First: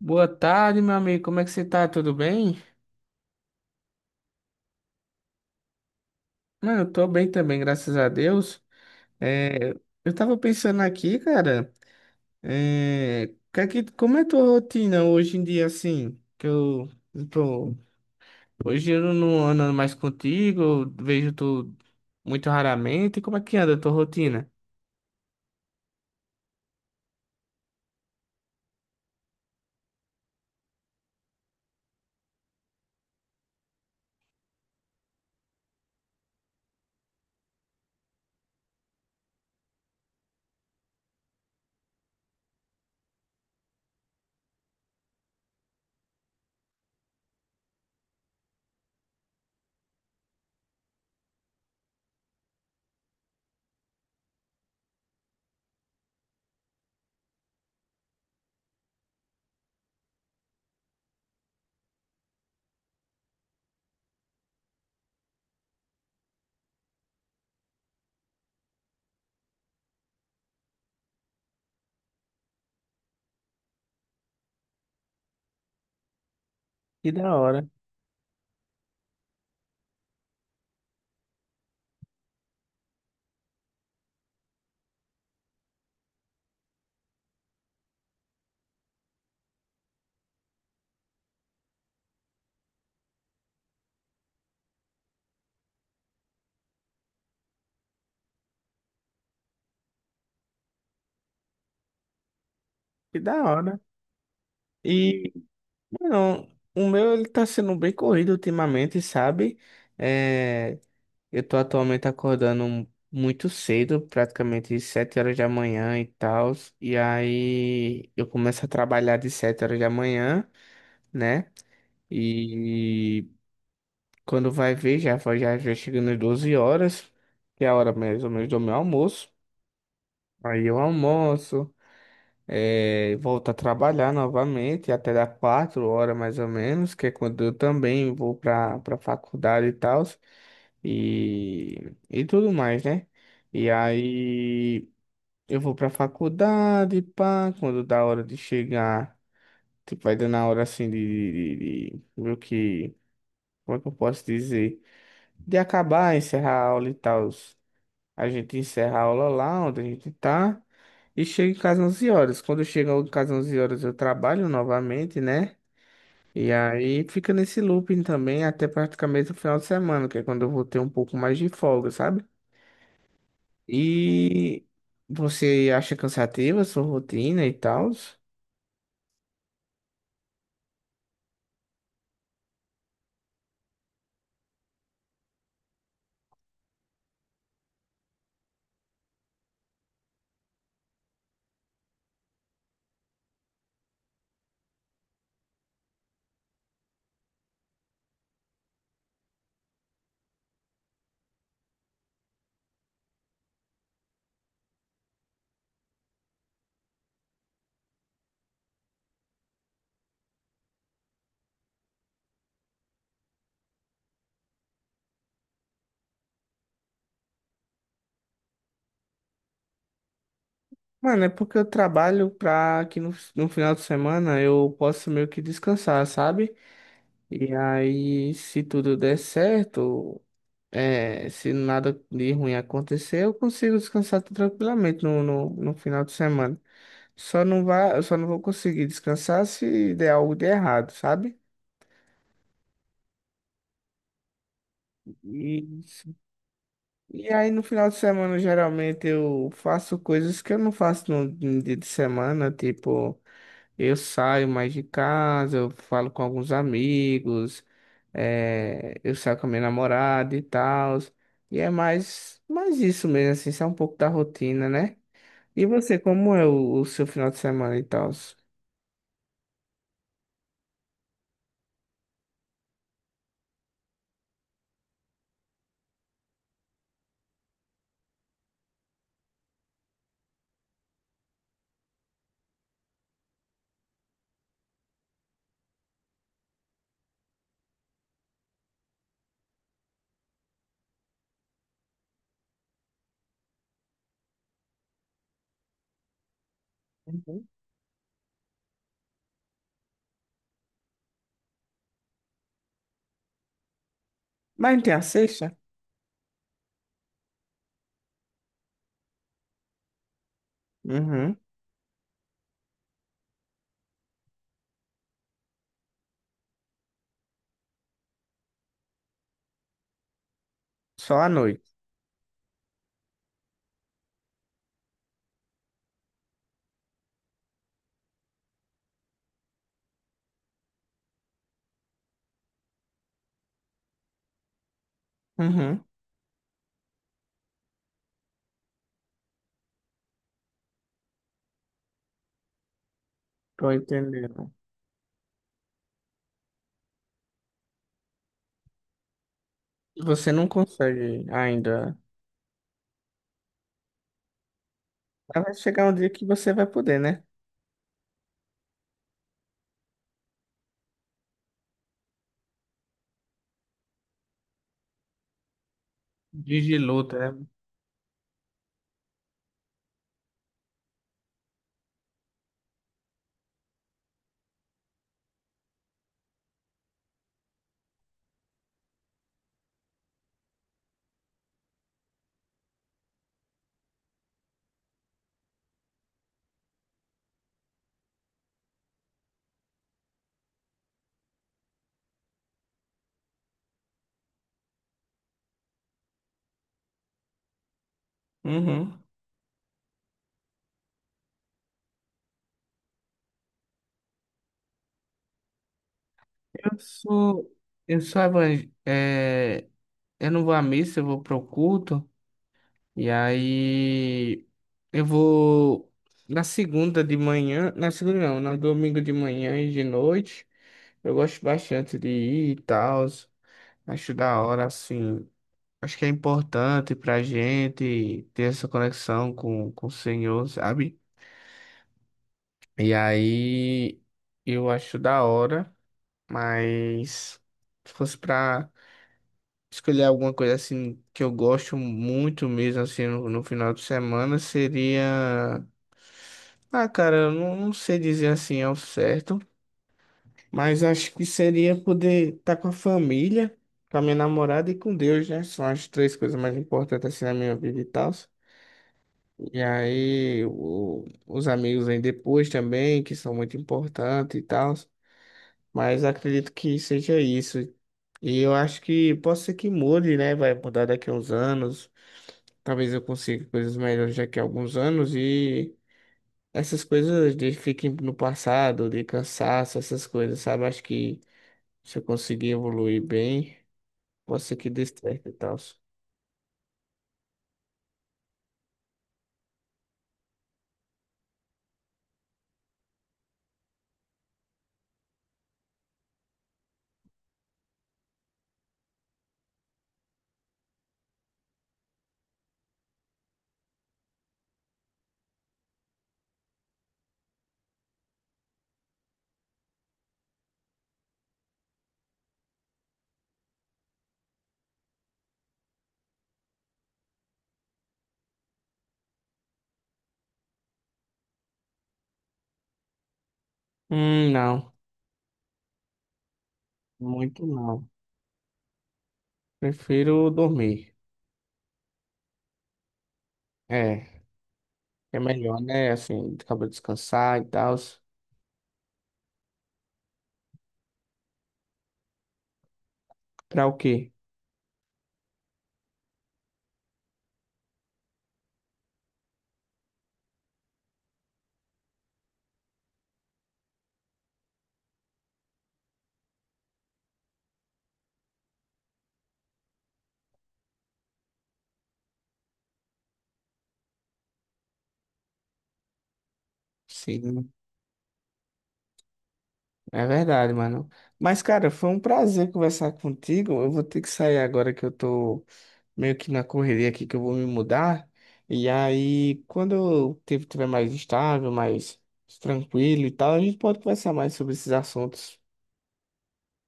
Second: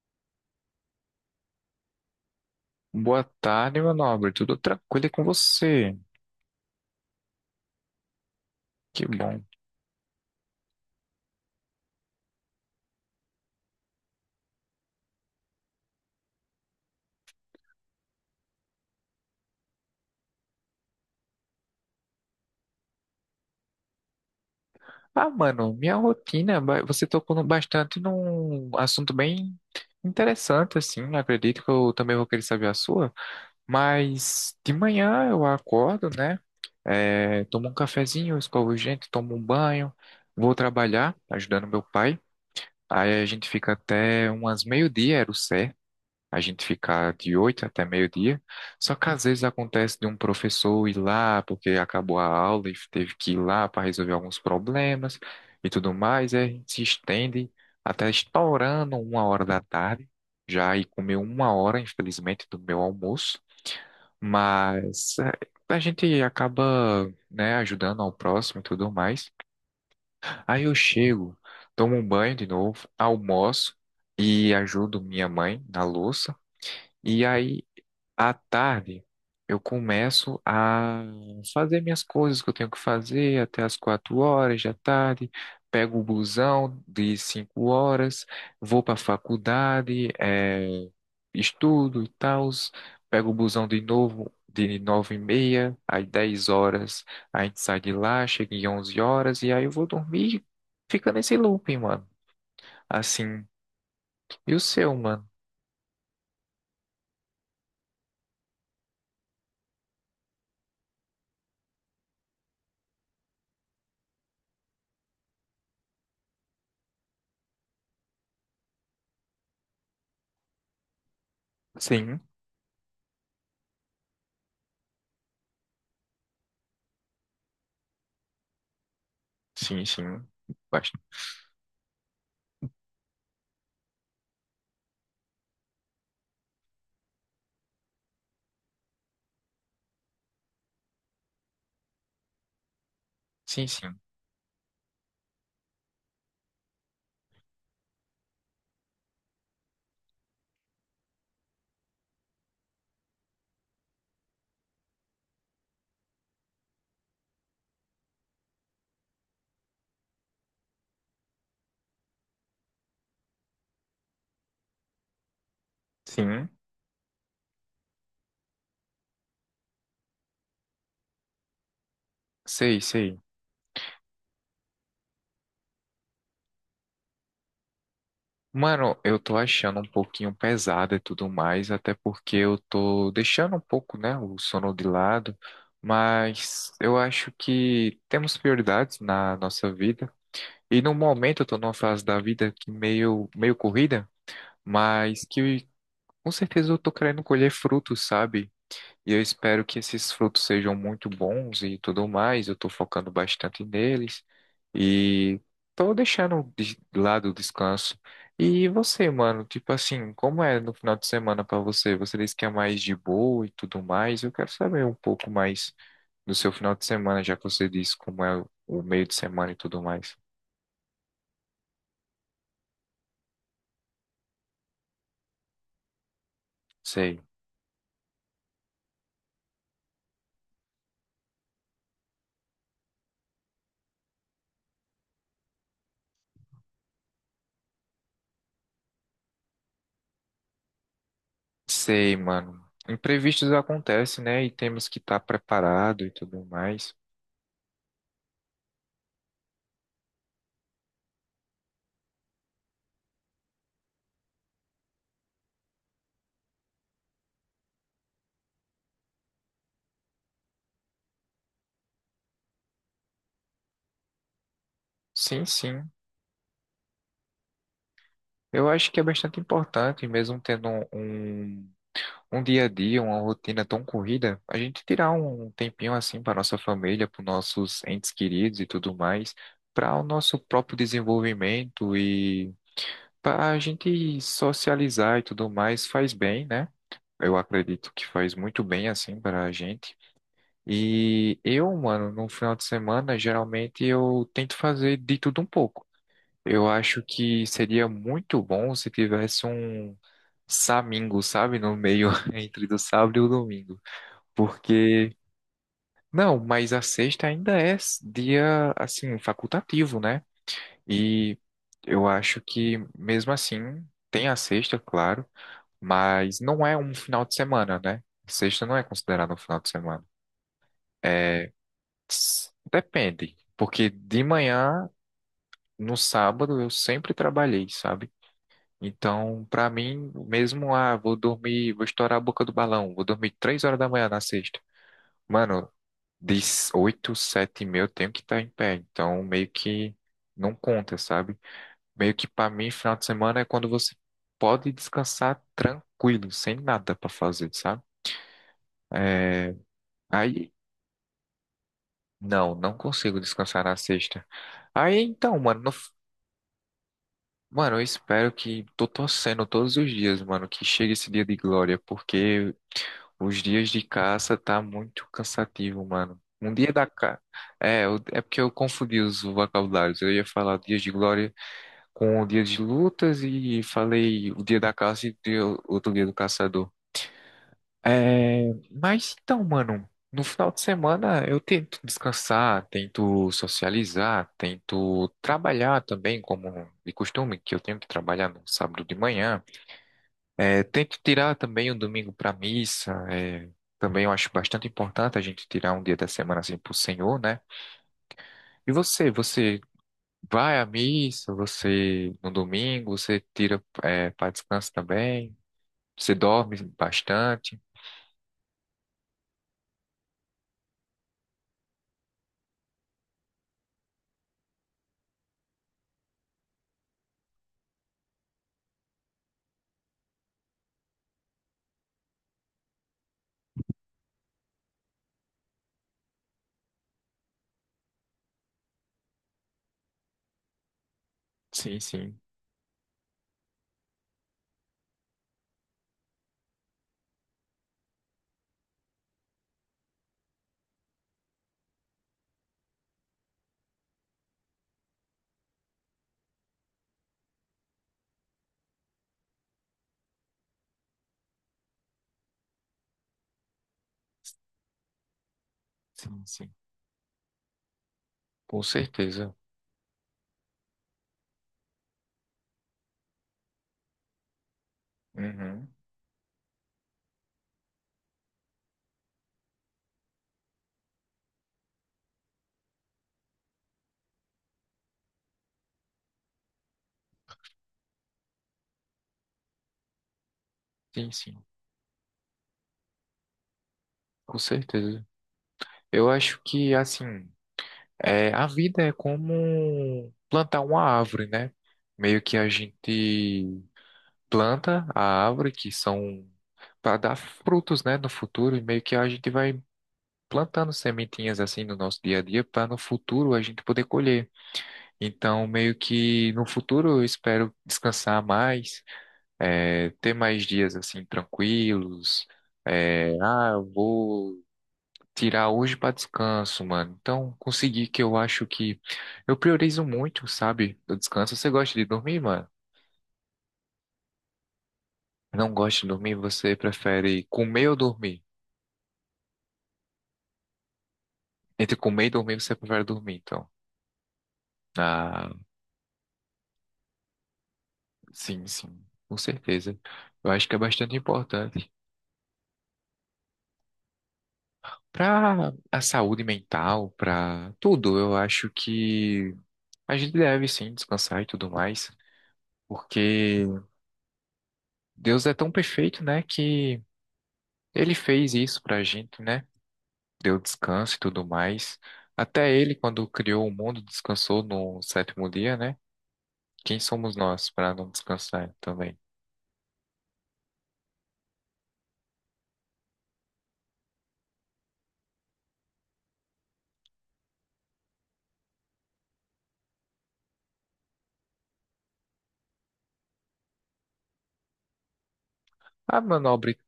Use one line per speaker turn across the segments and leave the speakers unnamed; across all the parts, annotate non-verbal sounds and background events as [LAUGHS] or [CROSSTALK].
Boa tarde, meu amigo. Como é que você tá? Tudo bem?
Boa tarde, meu nobre. Tudo tranquilo e com você?
Mano, eu tô bem também, graças a Deus.
Que bom.
É, eu tava pensando aqui, cara, é, que é como é a tua rotina hoje em dia, assim? Tô, Hoje eu não ando mais contigo, eu vejo tu muito raramente. Como é que anda a tua rotina?
Ah, mano, minha rotina, ba- você tocou no- bastante num assunto bem interessante, assim, né? Acredito que eu também vou querer saber a sua. Mas de manhã eu acordo, né? É, tomo um cafezinho, escovo os dentes, tomo um banho, vou trabalhar ajudando meu pai. Aí a gente fica até umas meio-dia, era o certo. A gente ficar de 8 até meio-dia. Só que às vezes acontece de um professor ir lá porque acabou a aula e teve que ir lá para resolver alguns problemas e tudo mais, e a gente se estende até estourando 1 hora da tarde, já e comeu 1 hora, infelizmente, do meu almoço, mas a gente acaba, né, ajudando ao próximo e tudo mais. Aí eu chego, tomo um banho de novo, almoço e ajudo minha mãe na louça.
Que
E
da
aí
hora,
à tarde, eu começo a fazer minhas coisas que eu tenho que fazer até as 4 horas da tarde. Pego o busão de 5 horas, vou para a faculdade, estudo e tal. Pego o busão de novo de 9h30, às 10 horas a gente sai de lá, chega em 11 horas e aí eu vou dormir. Fica nesse looping, mano.
que da
Assim.
hora.
E o seu, mano?
E, não, o meu ele tá sendo bem corrido ultimamente, sabe? É, eu tô atualmente acordando muito cedo, praticamente 7 horas da manhã e tal. E aí eu começo a trabalhar de 7 horas da manhã, né?
Sim,
E quando vai ver, já chegando às 12 horas, que é a hora mais ou menos do meu almoço.
sim, sim.
Aí eu
Bast-
almoço. Eh, volto a trabalhar novamente até dar 4 horas mais ou menos, que é quando eu também vou para faculdade e tal, e tudo mais, né?
Sim,
E
sim.
aí eu vou para faculdade, pá, quando dá hora de chegar, tipo, vai dando a hora assim de meio que, como é que eu posso dizer? De acabar, encerrar a aula e tal. A gente encerra a aula lá onde a gente tá e chega em casa 11 horas. Quando eu chego em casa 11 horas, eu trabalho novamente, né?
Sim.
E aí fica nesse looping também até praticamente o final de semana, que é quando eu vou ter um pouco mais de folga, sabe?
Sei, sei.
E você acha cansativa a sua rotina e tal?
Mano, eu tô achando um pouquinho pesado e tudo mais, até porque eu tô deixando um pouco, né, o sono de lado, mas eu acho que temos prioridades na nossa vida. E no momento eu tô numa fase da vida que meio corrida, mas que com certeza eu tô querendo colher frutos, sabe? E eu espero que esses frutos sejam muito bons e tudo mais. Eu estou focando bastante neles e estou deixando de lado o descanso. E você, mano, tipo assim, como é no final de semana para você? Você disse que é mais de boa e tudo mais. Eu quero saber um pouco mais do seu final de semana, já que você disse como é o meio de semana e tudo mais.
Mano, é porque eu trabalho pra que no final de semana eu possa meio que descansar, sabe?
Sei,
E aí, se tudo der certo. É, se nada de ruim acontecer, eu consigo descansar tranquilamente no final de semana. Só não vá, Eu só não vou conseguir descansar se der algo de errado, sabe?
sei, mano. Imprevistos acontecem, né? E temos que estar
E,
preparado e tudo mais.
e aí no final de semana, geralmente, eu faço coisas que eu não faço no dia de semana, tipo, eu saio mais de casa, eu falo com alguns amigos, é, eu saio com a minha namorada e tal. E é mais isso mesmo, assim, isso é um pouco da rotina, né?
Sim,
E
sim.
você, como é o seu final de semana e tal?
Eu acho que é bastante importante, mesmo tendo um dia a dia, uma rotina tão corrida, a gente tirar um tempinho assim para nossa família, para nossos entes queridos e tudo mais, para o nosso próprio desenvolvimento e para a gente socializar e tudo mais, faz bem, né? Eu acredito que faz muito bem assim para a gente. E eu, mano, no final de semana, geralmente eu tento fazer de tudo um pouco. Eu acho que
Uhum.
seria muito bom se tivesse um Samingo, sabe? No meio [LAUGHS] entre do sábado e o domingo.
Mas não tem a
Porque,
sexta?
não, mas a sexta ainda é dia, assim, facultativo, né?
Uhum.
E eu acho que, mesmo assim, tem a sexta, claro, mas não é um final de semana, né? Sexta não é considerada um final de semana.
Só à
É,
noite.
depende. Porque de manhã, no sábado, eu sempre trabalhei, sabe? Então, pra mim, mesmo, ah, vou dormir, vou estourar a boca do balão, vou dormir 3 horas da manhã na sexta. Mano,
Uhum.
de 8, 7h30 eu tenho que estar em pé, então meio que não conta, sabe? Meio que pra mim, final de semana é quando
Tô
você
entendendo.
pode descansar tranquilo, sem nada pra fazer, sabe? É,
Você não
aí,
consegue ainda.
não, não consigo descansar na sexta. Aí, então,
Mas vai
mano, no,
chegar um dia que você vai poder, né?
Mano, eu espero que tô torcendo todos os dias, mano, que chegue esse dia de glória, porque os dias de caça tá muito cansativo, mano. Um
Dias
dia
de
da
luta,
ca...
né?
É, é porque eu confundi os vocabulários. Eu ia falar dias de glória com o dia de lutas e falei o dia da caça e outro dia do caçador. É, mas então, mano, no final de semana eu tento descansar, tento socializar, tento trabalhar também, como de costume, que eu tenho que trabalhar no sábado de manhã. É, tento tirar também o domingo para missa. É, também eu acho bastante importante a gente tirar um dia da semana assim pro Senhor, né? E
Uhum.
você, você vai à missa, você no domingo, você tira para descanso também, você dorme
Eu sou.
bastante.
Eu sou evangélico. Eu não vou à missa, eu vou pro culto. E aí. Eu vou. Na segunda de manhã. Na segunda não, Na domingo de manhã e de noite. Eu gosto bastante de ir e tal. Acho da hora, assim. Acho que é importante pra gente ter essa conexão com o Senhor, sabe?
Sim, sim,
E aí eu acho da hora, mas se fosse pra escolher alguma coisa assim que eu gosto muito mesmo, assim, no final de semana, seria. Ah, cara, eu não, não sei dizer assim ao certo. Mas acho que seria poder estar com a família, com a minha namorada e com Deus, né? São as três
sim,
coisas
sim.
mais importantes assim na minha vida e tal.
Com certeza.
E aí, os amigos vêm depois também, que são muito importantes e tal.
Uhum.
Mas acredito que seja isso. E eu acho que pode ser que mude, né? Vai mudar daqui a uns anos. Talvez eu consiga coisas melhores daqui a alguns anos. E essas coisas de fiquem no passado, de cansaço, essas coisas, sabe? Acho
Sim,
que
sim,
se eu conseguir evoluir bem.
com
Pode ser que dê
certeza.
certo e tal.
Eu acho que, assim, a vida é como plantar uma árvore, né? Meio que a gente planta a árvore, que são para dar frutos, né, no futuro, e meio que a gente vai plantando sementinhas assim no nosso dia a dia para no futuro a gente poder colher. Então, meio que no futuro eu espero descansar mais, ter mais dias assim tranquilos. Eu vou tirar hoje para descanso, mano. Então, consegui que eu acho que eu priorizo muito, sabe, o descanso. Você gosta de dormir, mano?
Não.
Não gosta de dormir, você prefere
Muito
comer ou
não.
dormir?
Prefiro dormir.
Entre comer e dormir, você prefere dormir, então.
É. É
Ah,
melhor, né? Assim, acaba de descansar e tal.
sim, sim, com certeza. Eu acho que é bastante importante.
Pra o quê?
Para a saúde mental, para tudo, eu acho que a gente deve sim descansar e tudo mais, porque Deus é tão perfeito, né, que ele fez isso pra gente, né? Deu descanso e tudo mais. Até ele, quando criou o mundo, descansou no sétimo dia, né? Quem somos nós
Sim.
para não descansar também?
É verdade, mano. Mas, cara, foi um prazer conversar contigo. Eu vou ter que sair agora que eu tô meio que na correria aqui, que eu vou me mudar. E aí, quando eu tiver mais estável, mais tranquilo e tal, a gente pode conversar mais sobre esses assuntos.
Ah, meu nobre,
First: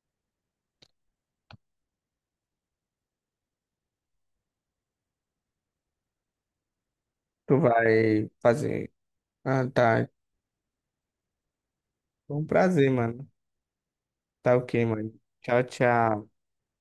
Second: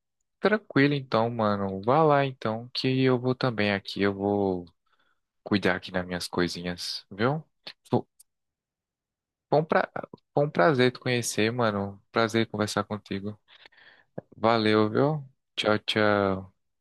tranquilo então, mano. Vá lá então, que eu vou também aqui, eu vou cuidar aqui das minhas coisinhas, viu?
Tu
Fo-
vai fazer.
Foi um,
Ah,
pra...
tá.
Foi um prazer te conhecer, mano.
Foi
Prazer
um
conversar
prazer, mano.
contigo.
Tá ok,
Valeu,
mano.
viu?
Tchau,
Tchau, tchau.
tchau.